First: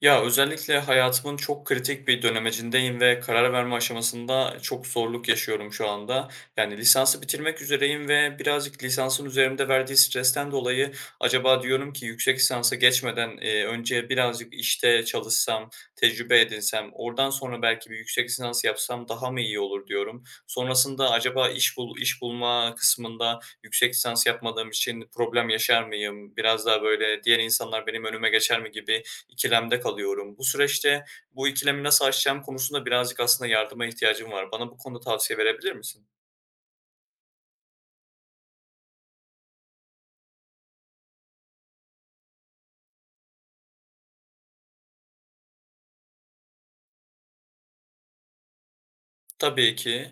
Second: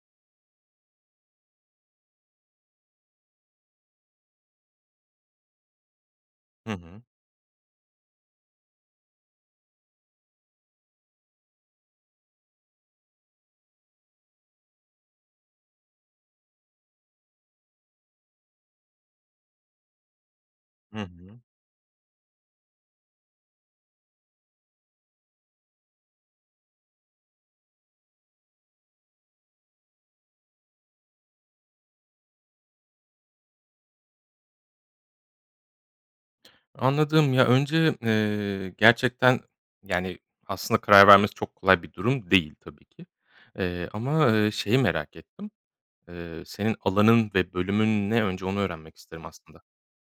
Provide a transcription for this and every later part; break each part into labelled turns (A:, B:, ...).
A: Ya, özellikle hayatımın çok kritik bir dönemecindeyim ve karar verme aşamasında çok zorluk yaşıyorum şu anda.
B: Hı
A: Yani
B: hı.
A: lisansı bitirmek üzereyim ve birazcık lisansın üzerimde verdiği stresten dolayı acaba diyorum ki yüksek lisansa geçmeden, önce birazcık işte çalışsam, tecrübe edinsem, oradan sonra belki bir yüksek lisans yapsam daha mı iyi olur diyorum.
B: Hı
A: Sonrasında
B: hı.
A: acaba iş bulma kısmında yüksek lisans yapmadığım için problem yaşar mıyım? Biraz daha böyle diğer insanlar benim önüme geçer mi gibi. İkilemde kalıyorum. Bu süreçte bu ikilemi nasıl aşacağım konusunda birazcık aslında yardıma ihtiyacım var. Bana bu konuda tavsiye verebilir misin?
B: Anladım. Ya, önce, gerçekten, yani, aslında karar vermesi çok kolay bir durum değil tabii ki. Ama, şeyi merak ettim. Senin alanın ve bölümün ne? Önce onu öğrenmek isterim aslında.
A: Tabii ki.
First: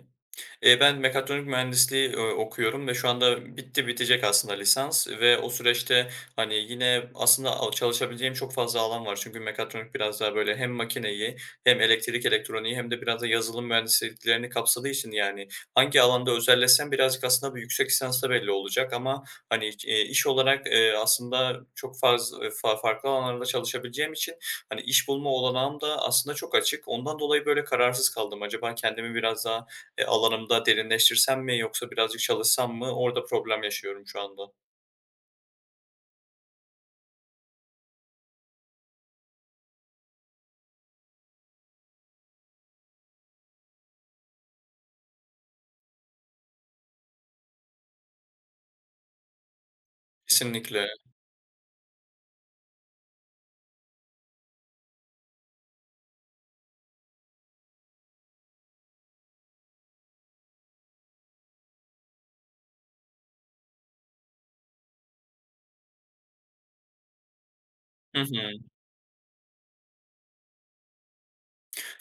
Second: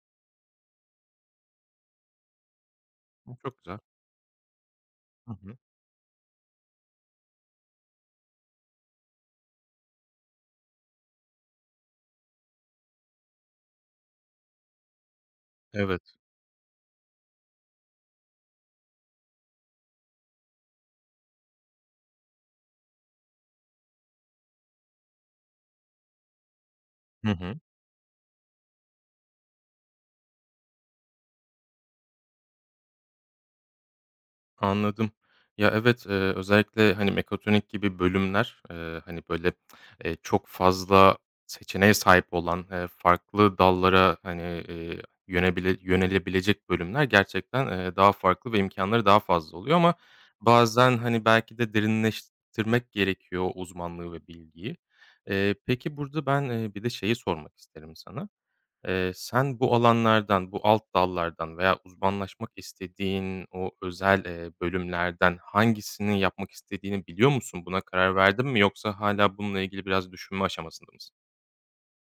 A: Ben mekatronik mühendisliği, okuyorum ve şu
B: Hı, çok
A: anda
B: güzel.
A: bitecek aslında lisans
B: Hı
A: ve o
B: hı.
A: süreçte, hani, yine aslında a çalışabileceğim çok fazla alan var. Çünkü mekatronik biraz daha böyle hem makineyi hem elektrik elektroniği hem de biraz da yazılım mühendisliklerini kapsadığı için, yani, hangi
B: Evet.
A: alanda özelleşsem birazcık aslında bir yüksek lisansta belli olacak ama, hani, iş olarak, aslında çok farz farklı alanlarda çalışabileceğim için, hani, iş bulma olanağım da aslında çok açık. Ondan
B: Hı
A: dolayı
B: hı.
A: böyle kararsız kaldım. Acaba kendimi biraz daha alanımda derinleştirsem mi yoksa birazcık çalışsam mı? Orada problem yaşıyorum şu anda.
B: Anladım. Ya, evet, özellikle, hani, mekatronik gibi bölümler, hani, böyle, çok fazla seçeneğe sahip olan, farklı dallara, hani, eee, yönelebilecek bölümler gerçekten, daha farklı ve imkânları daha fazla oluyor ama
A: Kesinlikle.
B: bazen, hani, belki de derinleştirmek gerekiyor o uzmanlığı ve bilgiyi. Peki burada ben, bir de şeyi sormak isterim sana. Sen bu alanlardan, bu alt dallardan veya uzmanlaşmak istediğin o özel, bölümlerden hangisini yapmak istediğini biliyor musun? Buna karar
A: Hı
B: verdin
A: hı.
B: mi yoksa hala bununla ilgili biraz düşünme aşamasında mısın?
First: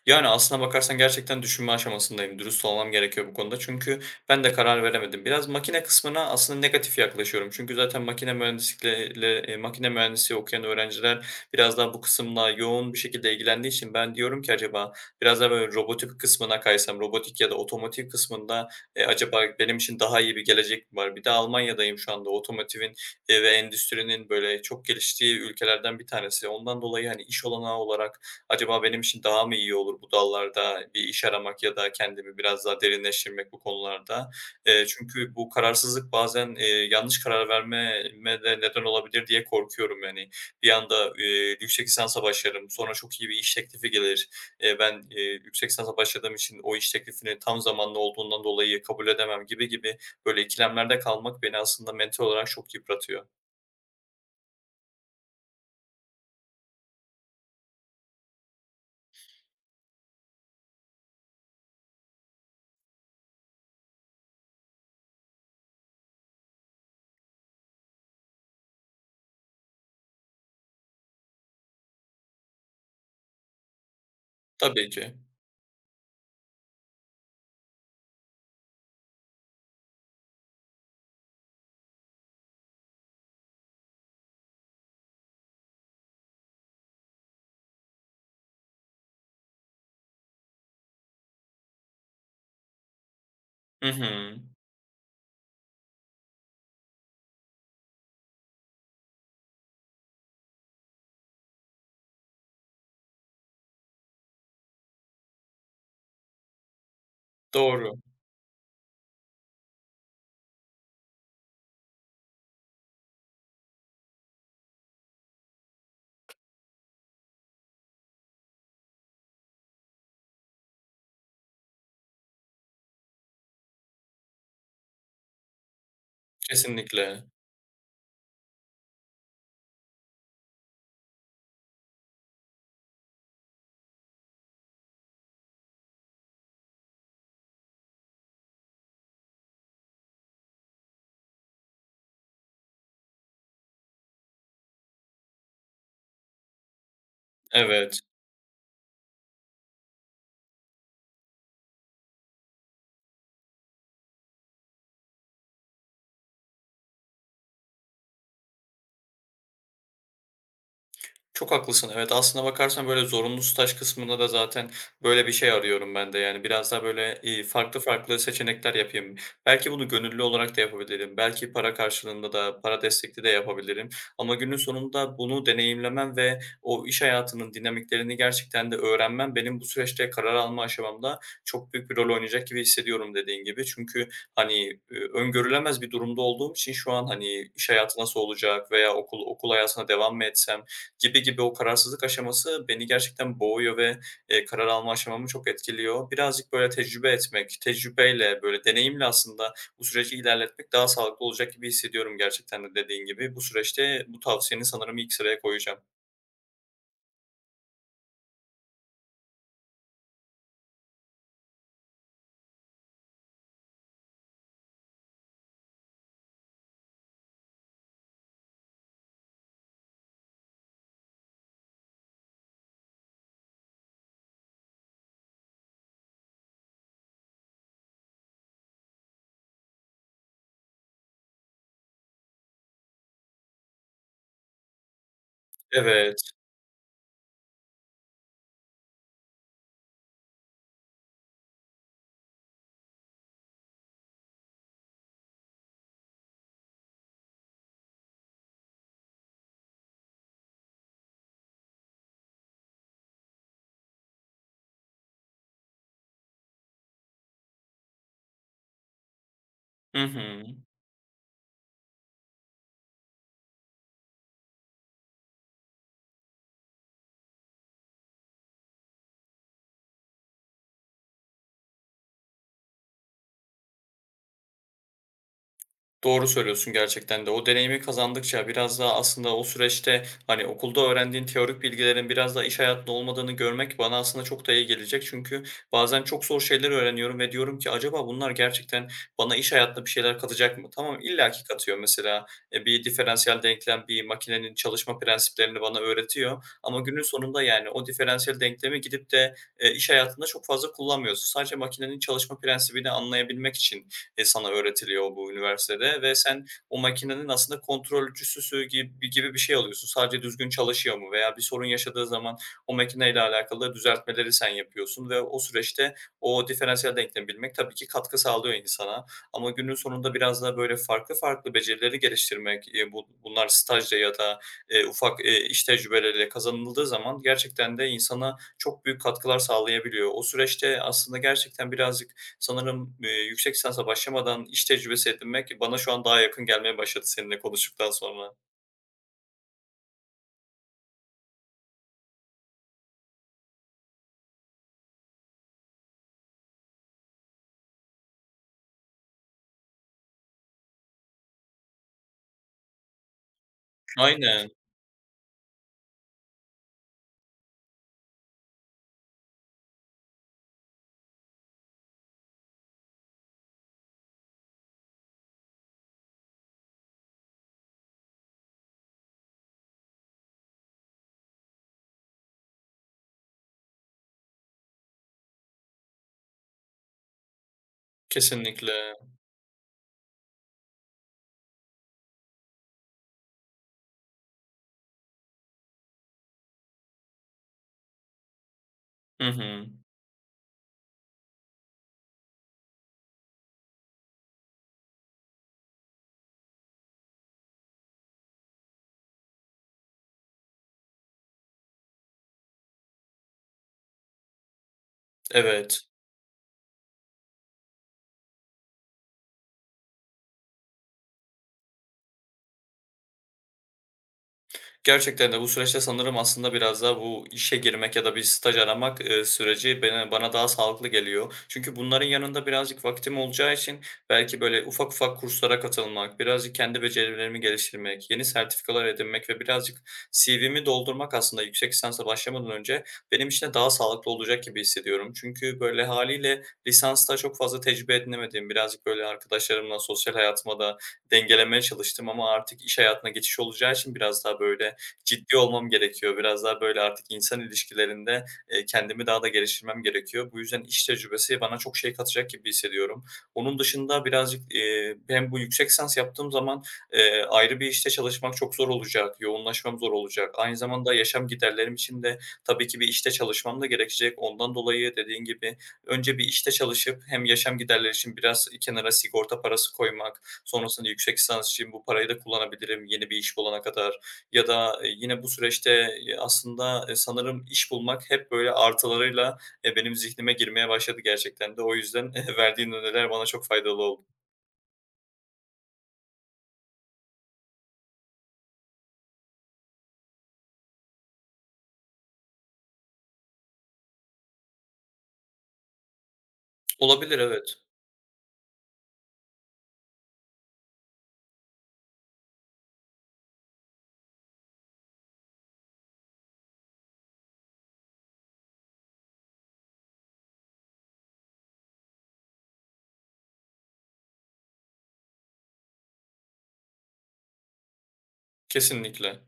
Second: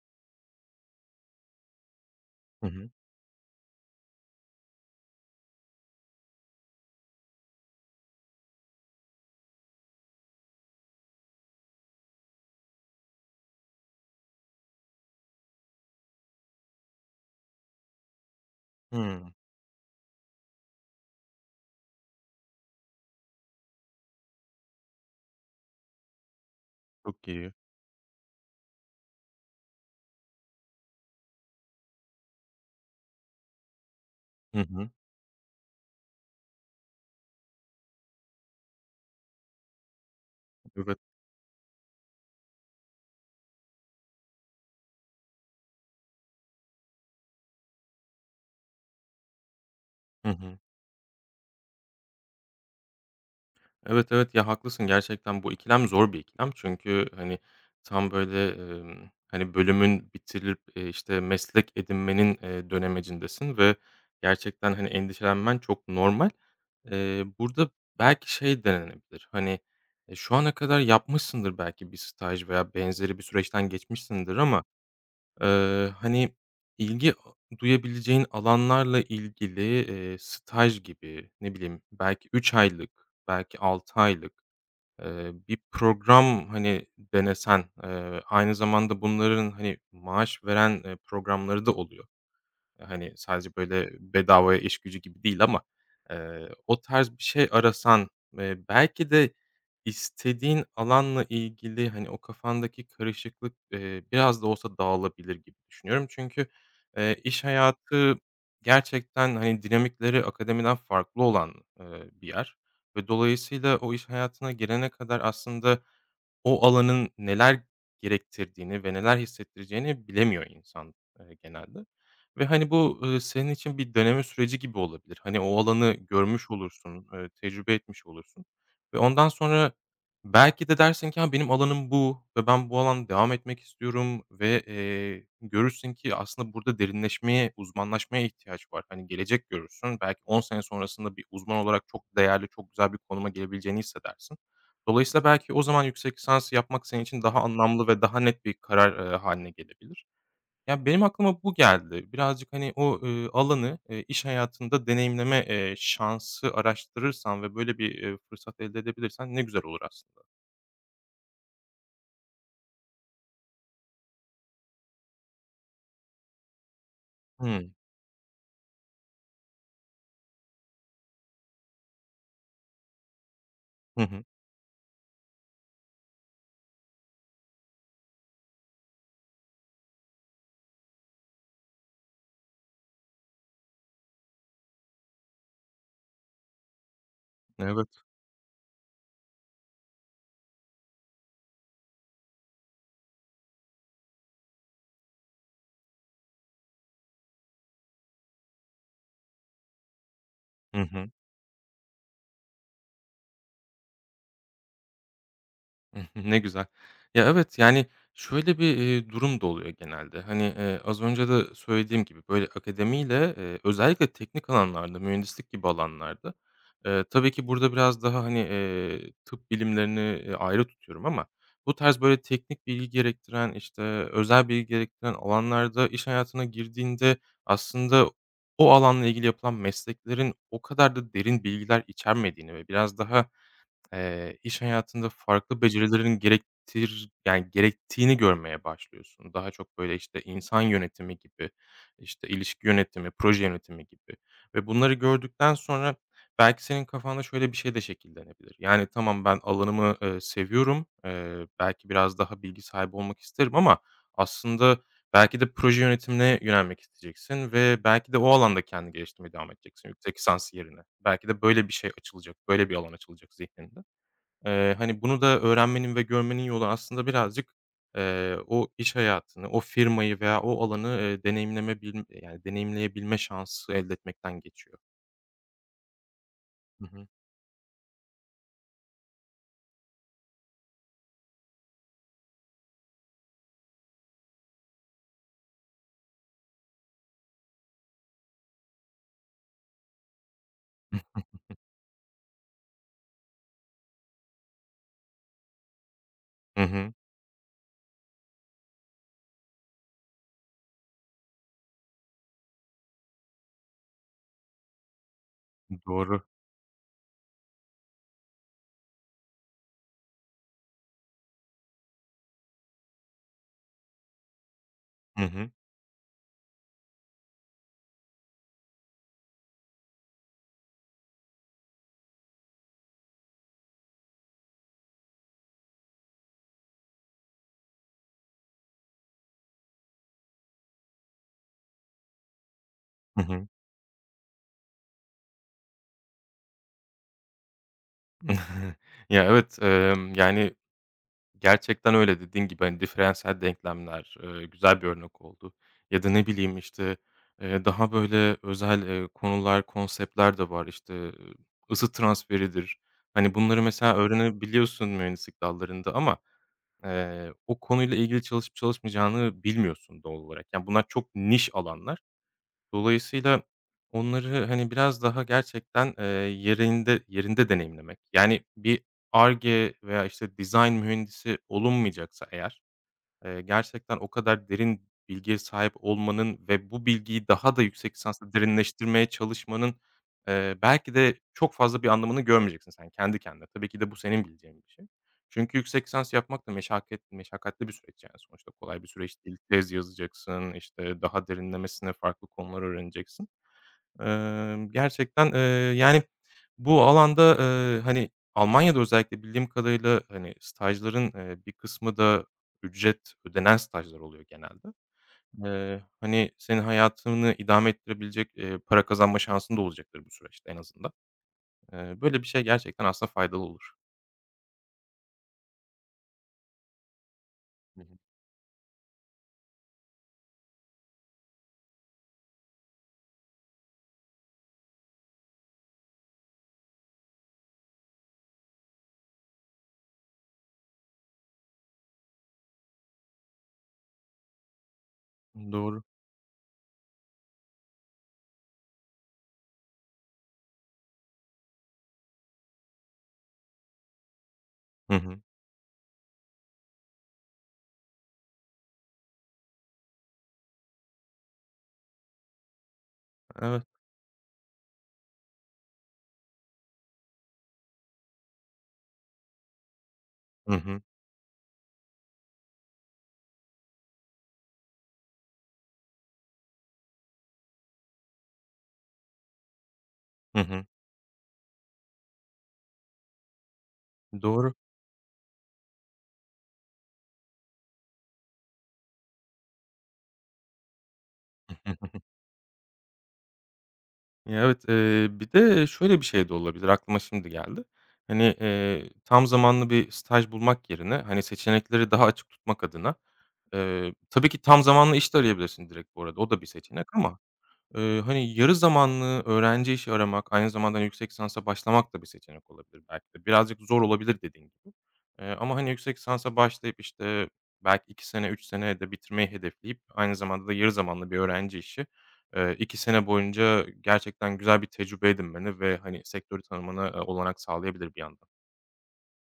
A: Yani, aslına bakarsan gerçekten düşünme aşamasındayım. Dürüst
B: Hı hı.
A: olmam gerekiyor bu konuda. Çünkü ben de karar veremedim. Biraz makine kısmına aslında negatif yaklaşıyorum. Çünkü zaten makine mühendisliği okuyan öğrenciler biraz daha bu kısımla yoğun bir şekilde ilgilendiği için ben diyorum ki acaba biraz daha böyle robotik kısmına kaysam, robotik ya da otomotiv kısmında,
B: Hımm.
A: acaba benim için daha iyi bir gelecek mi var? Bir de Almanya'dayım şu anda. Otomotivin, ve endüstrinin böyle çok geliştiği ülkelerden bir tanesi. Ondan dolayı, hani,
B: Çok
A: iş
B: iyi.
A: olanağı olarak acaba benim için daha mı iyi olur bu dallarda bir iş aramak ya da kendimi biraz daha derinleştirmek bu konularda?
B: Hı hı.
A: Çünkü bu kararsızlık bazen, yanlış karar vermeme de neden olabilir diye korkuyorum. Yani bir
B: Evet.
A: anda, yüksek lisansa başlarım, sonra çok iyi bir iş teklifi gelir. Ben yüksek lisansa başladığım için o iş teklifini tam zamanlı olduğundan dolayı kabul edemem gibi gibi
B: Hı
A: böyle
B: hı.
A: ikilemlerde kalmak beni aslında mental olarak çok yıpratıyor.
B: Evet, evet, ya, haklısın gerçekten bu ikilem zor bir ikilem. Çünkü, hani, tam böyle, hani, bölümün bitirilip, işte, meslek edinmenin, dönemecindesin ve gerçekten, hani, endişelenmen çok normal. Burada belki şey denenebilir, hani, şu ana kadar yapmışsındır belki bir staj veya benzeri bir süreçten geçmişsindir ama
A: Tabii ki.
B: Hani, ilgi duyabileceğin alanlarla ilgili, staj gibi, ne bileyim, belki 3 aylık, belki 6 aylık, bir program, hani, denesen, aynı zamanda bunların, hani, maaş veren, programları da oluyor. Hani, sadece,
A: Hı
B: böyle,
A: hı.
B: bedavaya iş gücü gibi değil ama, o tarz bir şey arasan, belki de istediğin alanla ilgili, hani, o kafandaki karışıklık, biraz da olsa dağılabilir gibi düşünüyorum. Çünkü, iş
A: Doğru.
B: hayatı gerçekten, hani, dinamikleri akademiden farklı olan, bir yer ve dolayısıyla o iş hayatına girene kadar aslında o alanın neler gerektirdiğini ve neler hissettireceğini bilemiyor insan, genelde ve, hani, bu, senin için bir deneme süreci gibi olabilir. Hani, o alanı görmüş olursun,
A: Kesinlikle.
B: tecrübe etmiş olursun ve ondan sonra belki de dersin ki, "Ha, benim alanım bu ve ben bu alanda devam etmek istiyorum." ve, görürsün ki aslında burada derinleşmeye, uzmanlaşmaya ihtiyaç var. Hani, gelecek görürsün, belki 10 sene sonrasında bir uzman olarak çok değerli, çok güzel bir konuma gelebileceğini hissedersin. Dolayısıyla belki o zaman yüksek lisans yapmak senin için daha anlamlı
A: Evet.
B: ve daha net bir karar, hâline gelebilir. Ya, benim aklıma bu geldi. Birazcık, hani, o, alanı, iş hayatında deneyimleme, şansı araştırırsan ve böyle bir, fırsat elde edebilirsen ne güzel olur aslında.
A: Çok haklısın. Evet, aslına bakarsan, böyle, zorunlu staj kısmında da zaten böyle bir şey arıyorum ben de. Yani biraz daha, böyle,
B: Hımm.
A: farklı farklı seçenekler yapayım. Belki bunu gönüllü olarak da yapabilirim. Belki para karşılığında da, para destekli de yapabilirim.
B: Hı hı.
A: Ama günün sonunda bunu deneyimlemem ve o iş hayatının dinamiklerini gerçekten de öğrenmem benim bu süreçte karar alma aşamamda çok büyük bir rol oynayacak gibi hissediyorum dediğin gibi. Çünkü, hani, öngörülemez bir durumda olduğum için şu an, hani, iş hayatı
B: Evet.
A: nasıl olacak veya okul hayatına devam mı etsem gibi gibi o kararsızlık aşaması beni gerçekten boğuyor ve, karar alma aşamamı çok etkiliyor. Birazcık böyle tecrübe etmek, tecrübeyle, böyle deneyimle aslında bu süreci ilerletmek
B: Hı
A: daha
B: hı.
A: sağlıklı olacak gibi hissediyorum gerçekten de dediğin gibi. Bu süreçte bu tavsiyeni sanırım ilk sıraya koyacağım.
B: Hı hı. Ne güzel. Ya, evet, yani, şöyle bir, durum da oluyor genelde. Hani, az önce de söylediğim gibi, böyle, akademiyle, özellikle teknik alanlarda, mühendislik gibi alanlarda, tabii ki burada biraz daha, hani, tıp bilimlerini, ayrı tutuyorum ama bu tarz, böyle, teknik bilgi gerektiren, işte, özel bilgi gerektiren alanlarda iş hayatına girdiğinde aslında o alanla ilgili yapılan mesleklerin o kadar da derin bilgiler içermediğini ve biraz daha iş hayatında farklı becerilerin
A: Evet.
B: gerektiğini görmeye başlıyorsun. Daha çok, böyle, işte, insan yönetimi gibi, işte, ilişki yönetimi, proje yönetimi gibi ve bunları gördükten sonra belki senin kafanda şöyle bir şey de şekillenebilir. Yani, tamam, ben alanımı, seviyorum, belki biraz daha bilgi sahibi olmak isterim ama aslında belki de proje yönetimine yönelmek isteyeceksin ve belki de o alanda kendini geliştirmeye devam edeceksin
A: Hı
B: yüksek
A: hı.
B: lisans yerine. Belki de böyle bir şey açılacak, böyle bir alan açılacak zihninde. Hani, bunu da öğrenmenin ve görmenin yolu aslında birazcık, o iş hayatını, o firmayı veya o alanı, deneyimleyebilme şansı elde etmekten geçiyor.
A: Doğru söylüyorsun
B: Hı hı.
A: gerçekten de. O deneyimi kazandıkça biraz daha aslında o süreçte, hani, okulda öğrendiğin teorik bilgilerin biraz daha iş hayatında olmadığını görmek bana aslında çok da iyi gelecek. Çünkü bazen çok zor şeyler öğreniyorum ve diyorum ki acaba bunlar gerçekten bana iş hayatında bir şeyler katacak mı? Tamam, illaki katıyor mesela, bir diferansiyel denklem, bir makinenin çalışma prensiplerini bana öğretiyor
B: Hı
A: ama
B: hı.
A: günün sonunda, yani, o diferansiyel denklemi gidip de, iş hayatında çok fazla kullanmıyorsun. Sadece makinenin çalışma prensibini anlayabilmek için sana öğretiliyor bu üniversitede ve
B: Doğru.
A: sen o makinenin aslında kontrolcüsü gibi gibi bir şey alıyorsun. Sadece düzgün çalışıyor mu veya bir sorun yaşadığı zaman o makineyle alakalı düzeltmeleri sen yapıyorsun ve
B: Hı
A: o
B: hı.
A: süreçte o diferansiyel denklemi bilmek tabii ki katkı sağlıyor insana. Ama günün sonunda biraz daha böyle farklı farklı becerileri geliştirmek, bunlar stajla ya da, ufak, iş tecrübeleriyle kazanıldığı zaman gerçekten de insana çok büyük katkılar sağlayabiliyor. O süreçte aslında gerçekten birazcık sanırım,
B: Hı hı.
A: yüksek lisansa başlamadan iş tecrübesi edinmek bana şu an daha yakın gelmeye başladı seninle konuştuktan sonra.
B: Ya, evet, yani gerçekten öyle dediğin gibi, hani, diferansiyel denklemler, güzel bir örnek oldu ya da ne bileyim, işte, daha böyle özel, konular, konseptler de var. İşte, ısı transferidir. Hani, bunları mesela
A: Aynen,
B: öğrenebiliyorsun mühendislik dallarında ama, o konuyla ilgili çalışıp çalışmayacağını bilmiyorsun doğal olarak. Yani, bunlar çok niş alanlar. Dolayısıyla onları, hani, biraz daha gerçekten, yerinde yerinde deneyimlemek, yani, bir Ar-Ge veya, işte, dizayn mühendisi olunmayacaksa eğer, gerçekten o kadar derin bilgiye sahip olmanın ve bu bilgiyi daha da yüksek lisansta
A: kesinlikle.
B: derinleştirmeye çalışmanın, belki de çok fazla bir anlamını görmeyeceksin sen kendi kendine. Tabii ki de bu senin bileceğin bir şey. Çünkü yüksek lisans yapmak da meşakkatli bir süreç, yani sonuçta kolay bir süreç
A: Hı
B: değil.
A: hı.
B: Tez yazacaksın, işte, daha derinlemesine farklı konular öğreneceksin. Gerçekten, yani, bu alanda, hani, Almanya'da özellikle bildiğim kadarıyla, hani, stajların, bir kısmı da ücret ödenen stajlar oluyor genelde.
A: Evet.
B: Hani, senin hayatını idame ettirebilecek, para kazanma şansın da olacaktır bu süreçte en azından. Böyle bir şey gerçekten aslında faydalı olur.
A: Gerçekten de bu süreçte sanırım aslında biraz daha bu işe
B: Hı
A: girmek
B: hı.
A: ya da bir staj aramak, süreci bana daha sağlıklı geliyor. Çünkü bunların yanında birazcık vaktim olacağı için belki böyle ufak ufak kurslara katılmak, birazcık kendi becerilerimi geliştirmek, yeni sertifikalar edinmek ve birazcık CV'mi doldurmak aslında yüksek lisansa başlamadan önce benim için de daha sağlıklı olacak gibi hissediyorum. Çünkü
B: Doğru.
A: böyle hâliyle lisansta çok fazla tecrübe edinemediğim, birazcık böyle arkadaşlarımla sosyal hayatıma da dengelemeye çalıştım ama artık iş hayatına geçiş olacağı için biraz daha böyle
B: Hı hı.
A: ciddi olmam gerekiyor. Biraz daha böyle artık insan ilişkilerinde, kendimi daha da geliştirmem gerekiyor. Bu yüzden iş tecrübesi bana çok şey katacak gibi hissediyorum. Onun
B: Evet.
A: dışında birazcık, hem bu yüksek lisans yaptığım zaman, ayrı bir işte çalışmak çok zor olacak, yoğunlaşmam zor olacak.
B: Hı
A: Aynı
B: hı.
A: zamanda yaşam giderlerim için de tabii ki bir işte çalışmam da gerekecek. Ondan dolayı dediğin gibi önce bir işte çalışıp hem yaşam giderleri için biraz kenara sigorta parası koymak,
B: Hı hı.
A: sonrasında yüksek lisans için bu parayı da kullanabilirim yeni bir iş bulana kadar ya
B: Doğru.
A: da, yine bu süreçte, aslında, sanırım iş bulmak hep böyle artılarıyla, benim zihnime girmeye başladı gerçekten de. O yüzden verdiğin öneriler bana çok faydalı oldu.
B: Ya, evet, bir de şöyle bir şey de olabilir, aklıma şimdi geldi. Hani, tam zamanlı bir staj bulmak yerine, hani, seçenekleri daha açık tutmak adına, tabii ki tam zamanlı iş de arayabilirsin direkt bu arada, o da bir seçenek
A: Olabilir,
B: ama,
A: evet.
B: Hani, yarı zamanlı öğrenci işi aramak, aynı zamanda, hani, yüksek lisansa başlamak da bir seçenek olabilir belki de. Birazcık zor olabilir dediğin gibi. Ama, hani, yüksek lisansa başlayıp, işte, belki 2 sene, 3 sene de bitirmeyi hedefleyip aynı zamanda da yarı zamanlı bir öğrenci işi, 2 sene boyunca gerçekten güzel bir tecrübe edinmeni ve, hani, sektörü tanımana, olanak sağlayabilir bir yandan.
A: Kesinlikle.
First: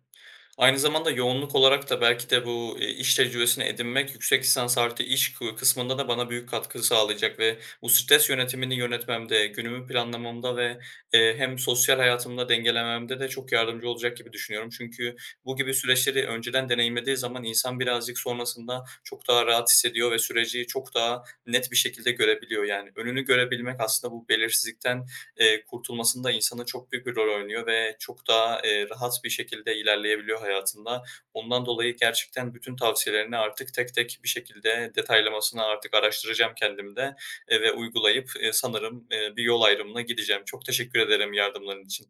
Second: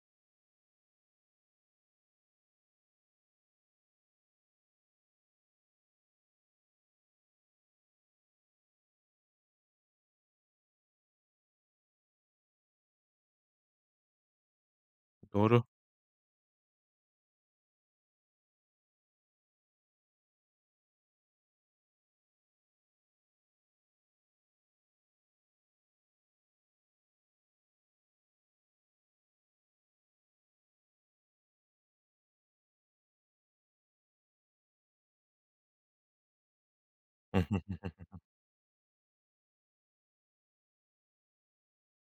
A: Aynı zamanda yoğunluk olarak da belki de bu, iş tecrübesini edinmek yüksek lisans artı iş kısmında da bana büyük katkı sağlayacak ve bu stres yönetimini yönetmemde, günümü planlamamda ve, hem sosyal hayatımda dengelememde de çok yardımcı olacak gibi düşünüyorum. Çünkü bu
B: Doğru.
A: gibi süreçleri önceden deneyimlediği zaman insan birazcık sonrasında çok daha rahat hissediyor ve süreci çok daha net bir şekilde görebiliyor. Yani önünü görebilmek aslında bu belirsizlikten kurtulmasında insanın çok büyük bir rol oynuyor ve çok daha, rahat bir şekilde ilerleyebiliyor hayatında. Ondan dolayı gerçekten bütün tavsiyelerini artık tek tek bir şekilde detaylamasını artık araştıracağım kendimde, ve uygulayıp, sanırım, bir yol ayrımına gideceğim. Çok teşekkür ederim yardımların için.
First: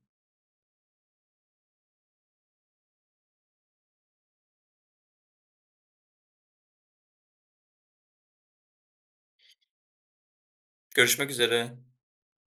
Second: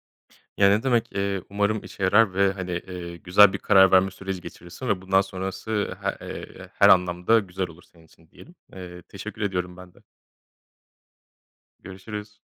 B: Ya, ne demek, umarım işe yarar ve, hani, güzel bir karar verme süreci geçirirsin ve bundan sonrası her anlamda güzel olur senin için diyelim. Teşekkür ediyorum ben de.
A: Görüşmek üzere.
B: Görüşürüz.